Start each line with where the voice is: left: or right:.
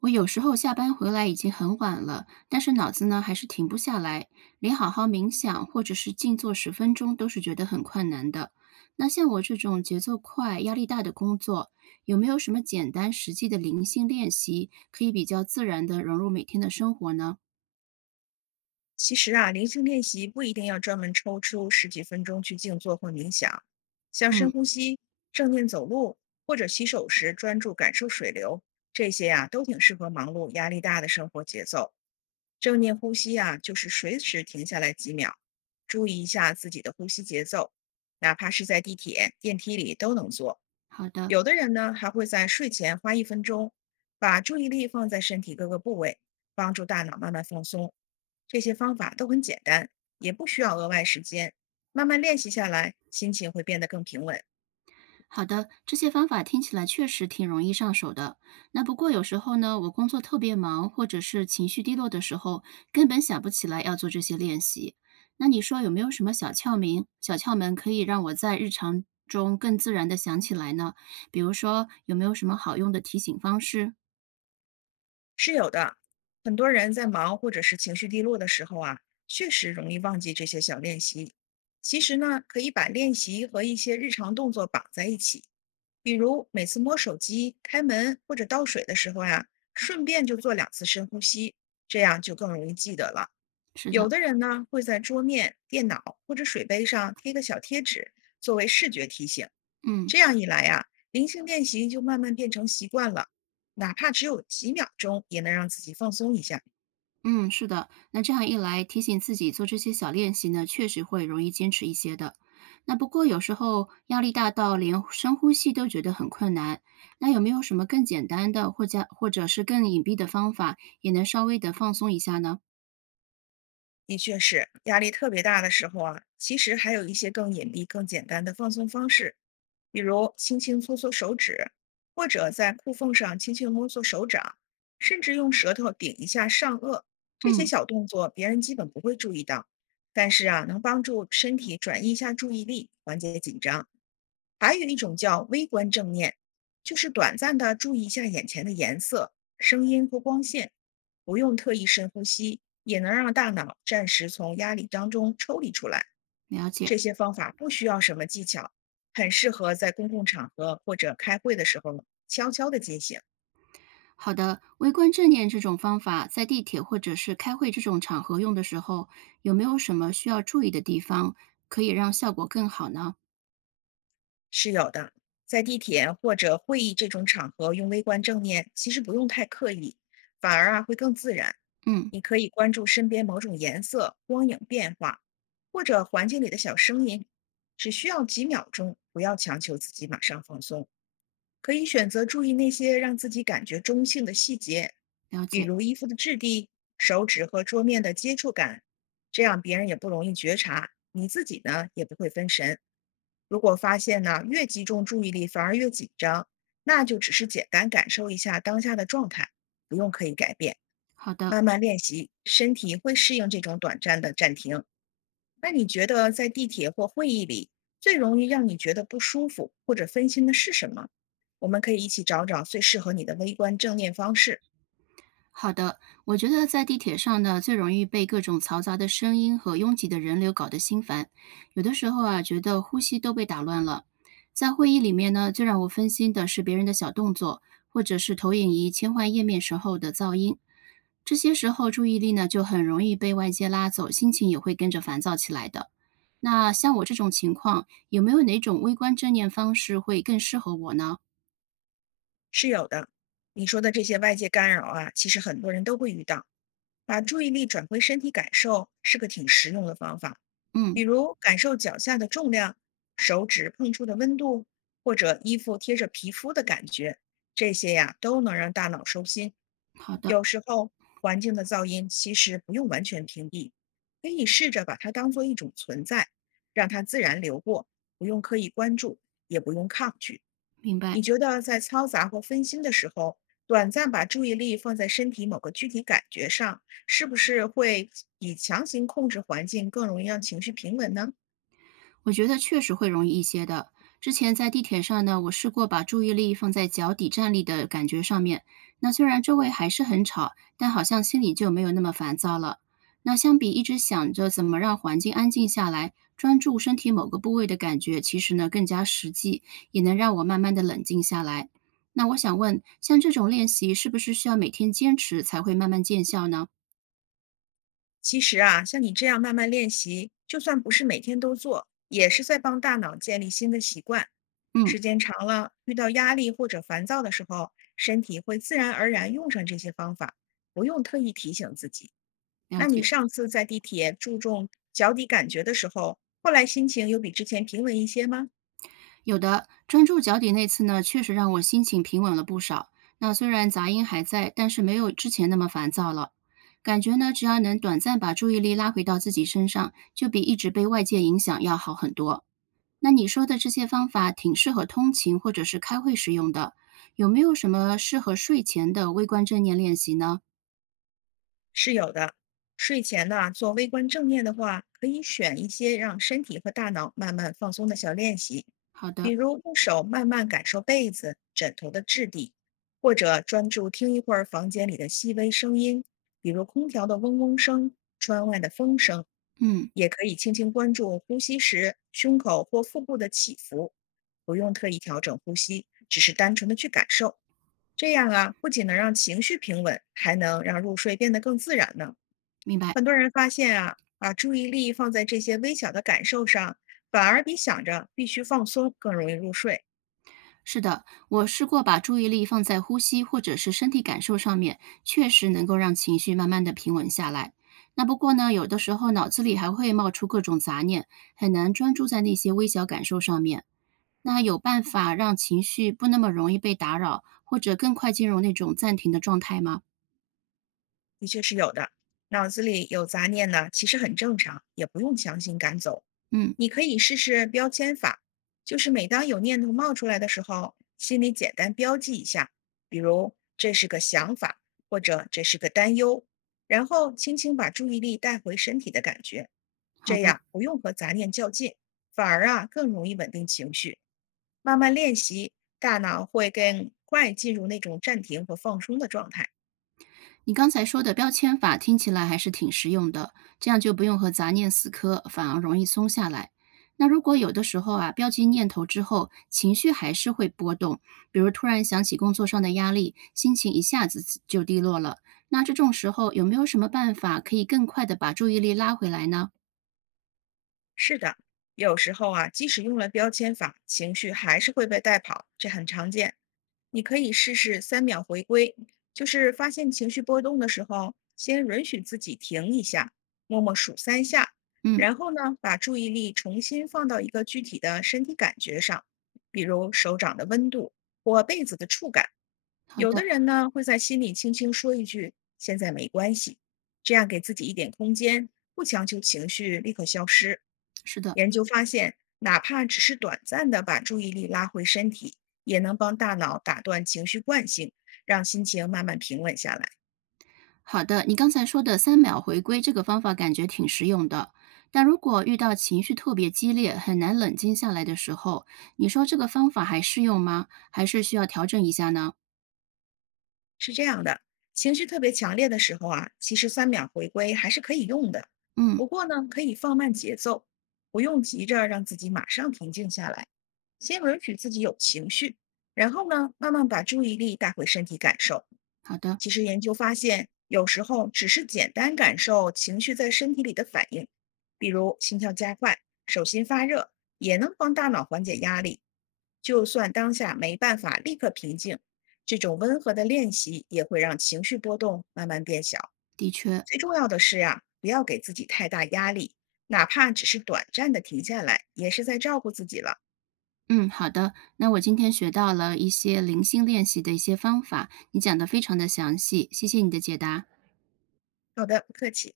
right: 我有时候下班回来已经很晚了，但是脑子呢还是停不下来，连好好冥想或者是静坐10分钟都是觉得很困难的。那像我这种节奏快、压力大的工作，有没有什么简单实际的灵性练习，可以比较自然的融入每天的生活呢？
left: 其实啊，灵性练习不一定要专门抽出十几分钟去静坐或冥想，像
right: 嗯，
left: 深呼吸、正念走路，或者洗手时专注感受水流，这些呀，都挺适合忙碌、压力大的生活节奏。正念呼吸啊，就是随时停下来几秒，注意一下自己的呼吸节奏，哪怕是在地铁、电梯里都能做。
right: 好的。
left: 有的人呢，还会在睡前花一分钟，把注意力放在身体各个部位，帮助大脑慢慢放松。这些方法都很简单，也不需要额外时间。慢慢练习下来，心情会变得更平稳，
right: 好的，这些方法听起来确实挺容易上手的。那不过有时候呢，我工作特别忙，或者是情绪低落的时候，根本想不起来要做这些练习。那你说有没有什么小窍门？小窍门可以让我在日常中更自然的想起来呢？比如说，有没有什么好用的提醒方式？
left: 是有的。很多人在忙或者是情绪低落的时候啊，确实容易忘记这些小练习。其实呢，可以把练习和一些日常动作绑在一起，比如每次摸手机、开门或者倒水的时候呀，顺便就做两次深呼吸，这样就更容易记得了。
right: 是的，
left: 有的人呢会在桌面、电脑或者水杯上贴个小贴纸，作为视觉提醒。
right: 嗯。
left: 这样一来呀，灵性练习就慢慢变成习惯了，哪怕只有几秒钟，也能让自己放松一下。
right: 嗯，是的，那这样一来，提醒自己做这些小练习呢，确实会容易坚持一些的。那不过有时候压力大到连深呼吸都觉得很困难，那有没有什么更简单的或者是更隐蔽的方法，也能稍微的放松一下呢？
left: 的确是，压力特别大的时候啊，其实还有一些更隐蔽、更简单的放松方式，比如轻轻搓搓手指，或者在裤缝上轻轻摸索手掌，甚至用舌头顶一下上颚。这些
right: 嗯，
left: 小动作别人基本不会注意到，但是啊，能帮助身体转移一下注意力，缓解紧张。还有一种叫微观正念，就是短暂的注意一下眼前的颜色、声音或光线，不用特意深呼吸，也能让大脑暂时从压力当中抽离出来。
right: 了解。
left: 这些方法不需要什么技巧，很适合在公共场合或者开会的时候悄悄地进行，
right: 好的，微观正念这种方法，在地铁或者是开会这种场合用的时候，有没有什么需要注意的地方，可以让效果更好呢？
left: 是有的。在地铁或者会议这种场合用微观正念，其实不用太刻意，反而啊会更自然。
right: 嗯，
left: 你可以关注身边某种颜色、光影变化，或者环境里的小声音，只需要几秒钟，不要强求自己马上放松。可以选择注意那些让自己感觉中性的细节，
right: 了
left: 比
right: 解。
left: 如衣服的质地、手指和桌面的接触感，这样别人也不容易觉察，你自己呢也不会分神。如果发现呢越集中注意力反而越紧张，那就只是简单感受一下当下的状态，不用刻意改变。
right: 好的。
left: 慢慢练习，身体会适应这种短暂的暂停。那你觉得在地铁或会议里，最容易让你觉得不舒服或者分心的是什么？我们可以一起找找最适合你的微观正念方式，
right: 好的，我觉得在地铁上呢，最容易被各种嘈杂的声音和拥挤的人流搞得心烦，有的时候啊，觉得呼吸都被打乱了。在会议里面呢，最让我分心的是别人的小动作，或者是投影仪切换页面时候的噪音。这些时候注意力呢，就很容易被外界拉走，心情也会跟着烦躁起来的。那像我这种情况，有没有哪种微观正念方式会更适合我呢？
left: 是有的。你说的这些外界干扰啊，其实很多人都会遇到。把注意力转回身体感受是个挺实用的方法。比
right: 嗯，
left: 如感受脚下的重量、手指碰触的温度，或者衣服贴着皮肤的感觉，这些呀都能让大脑收心。
right: 好的，
left: 有时候环境的噪音其实不用完全屏蔽，可以试着把它当做一种存在，让它自然流过，不用刻意关注，也不用抗拒。
right: 明
left: 你
right: 白。
left: 觉得在嘈杂或分心的时候，短暂把注意力放在身体某个具体感觉上，是不是会比强行控制环境更容易让情绪平稳呢？
right: 我觉得确实会容易一些的。之前在地铁上呢，我试过把注意力放在脚底站立的感觉上面，那虽然周围还是很吵，但好像心里就没有那么烦躁了。那相比一直想着怎么让环境安静下来，专注身体某个部位的感觉，其实呢更加实际，也能让我慢慢的冷静下来。那我想问，像这种练习是不是需要每天坚持才会慢慢见效呢？
left: 其实啊，像你这样慢慢练习，就算不是每天都做，也是在帮大脑建立新的习惯。
right: 嗯，
left: 时间长了，遇到压力或者烦躁的时候，身体会自然而然用上这些方法，不用特意提醒自己。
right: 了
left: 那你
right: 解。
left: 上次在地铁注重脚底感觉的时候，后来心情有比之前平稳一些吗？
right: 有的，专注脚底那次呢，确实让我心情平稳了不少。那虽然杂音还在，但是没有之前那么烦躁了。感觉呢，只要能短暂把注意力拉回到自己身上，就比一直被外界影响要好很多。那你说的这些方法挺适合通勤或者是开会使用的，有没有什么适合睡前的微观正念练习呢？
left: 是有的。睡前呢，做微观正念的话，可以选一些让身体和大脑慢慢放松的小练习，
right: 好
left: 比
right: 的，
left: 如用手慢慢感受被子、枕头的质地，或者专注听一会儿房间里的细微声音，比如空调的嗡嗡声、窗外的风声。
right: 嗯，
left: 也可以轻轻关注呼吸时胸口或腹部的起伏，不用特意调整呼吸，只是单纯的去感受。这样啊，不仅能让情绪平稳，还能让入睡变得更自然呢。
right: 明白。
left: 很多人发现啊，把注意力放在这些微小的感受上，反而比想着必须放松更容易入睡。
right: 是的，我试过把注意力放在呼吸或者是身体感受上面，确实能够让情绪慢慢的平稳下来。那不过呢，有的时候脑子里还会冒出各种杂念，很难专注在那些微小感受上面。那有办法让情绪不那么容易被打扰，或者更快进入那种暂停的状态吗？
left: 的确是有的。脑子里有杂念呢，其实很正常，也不用强行赶走。
right: 嗯，
left: 你可以试试标签法，就是每当有念头冒出来的时候，心里简单标记一下，比如这是个想法，或者这是个担忧，然后轻轻把注意力带回身体的感觉。
right: 好
left: 这
right: 的。
left: 样不用和杂念较劲，反而啊更容易稳定情绪。慢慢练习，大脑会更快进入那种暂停和放松的状态。
right: 你刚才说的标签法听起来还是挺实用的，这样就不用和杂念死磕，反而容易松下来。那如果有的时候啊，标记念头之后，情绪还是会波动，比如突然想起工作上的压力，心情一下子就低落了。那这种时候有没有什么办法可以更快的把注意力拉回来呢？
left: 是的，有时候啊，即使用了标签法，情绪还是会被带跑，这很常见。你可以试试三秒回归，就是发现情绪波动的时候，先允许自己停一下，默默数三下，
right: 嗯，
left: 然后呢，把注意力重新放到一个具体的身体感觉上，比如手掌的温度或被子的触感。
right: 好
left: 有的
right: 的，
left: 人呢会在心里轻轻说一句“现在没关系”，这样给自己一点空间，不强求情绪立刻消失。
right: 是的。
left: 研究发现，哪怕只是短暂的把注意力拉回身体，也能帮大脑打断情绪惯性，让心情慢慢平稳下来。
right: 好的，你刚才说的3秒回归这个方法感觉挺实用的，但如果遇到情绪特别激烈、很难冷静下来的时候，你说这个方法还适用吗？还是需要调整一下呢？
left: 是这样的，情绪特别强烈的时候啊，其实三秒回归还是可以用的。
right: 嗯，
left: 不过呢，可以放慢节奏，不用急着让自己马上平静下来，先允许自己有情绪，然后呢，慢慢把注意力带回身体感受。
right: 好的，
left: 其实研究发现，有时候只是简单感受情绪在身体里的反应，比如心跳加快、手心发热，也能帮大脑缓解压力。就算当下没办法立刻平静，这种温和的练习也会让情绪波动慢慢变小。
right: 的确，
left: 最重要的是呀，不要给自己太大压力，哪怕只是短暂的停下来，也是在照顾自己了。
right: 嗯，好的。那我今天学到了一些灵性练习的一些方法，你讲的非常的详细，谢谢你的解答。
left: 好的，不客气。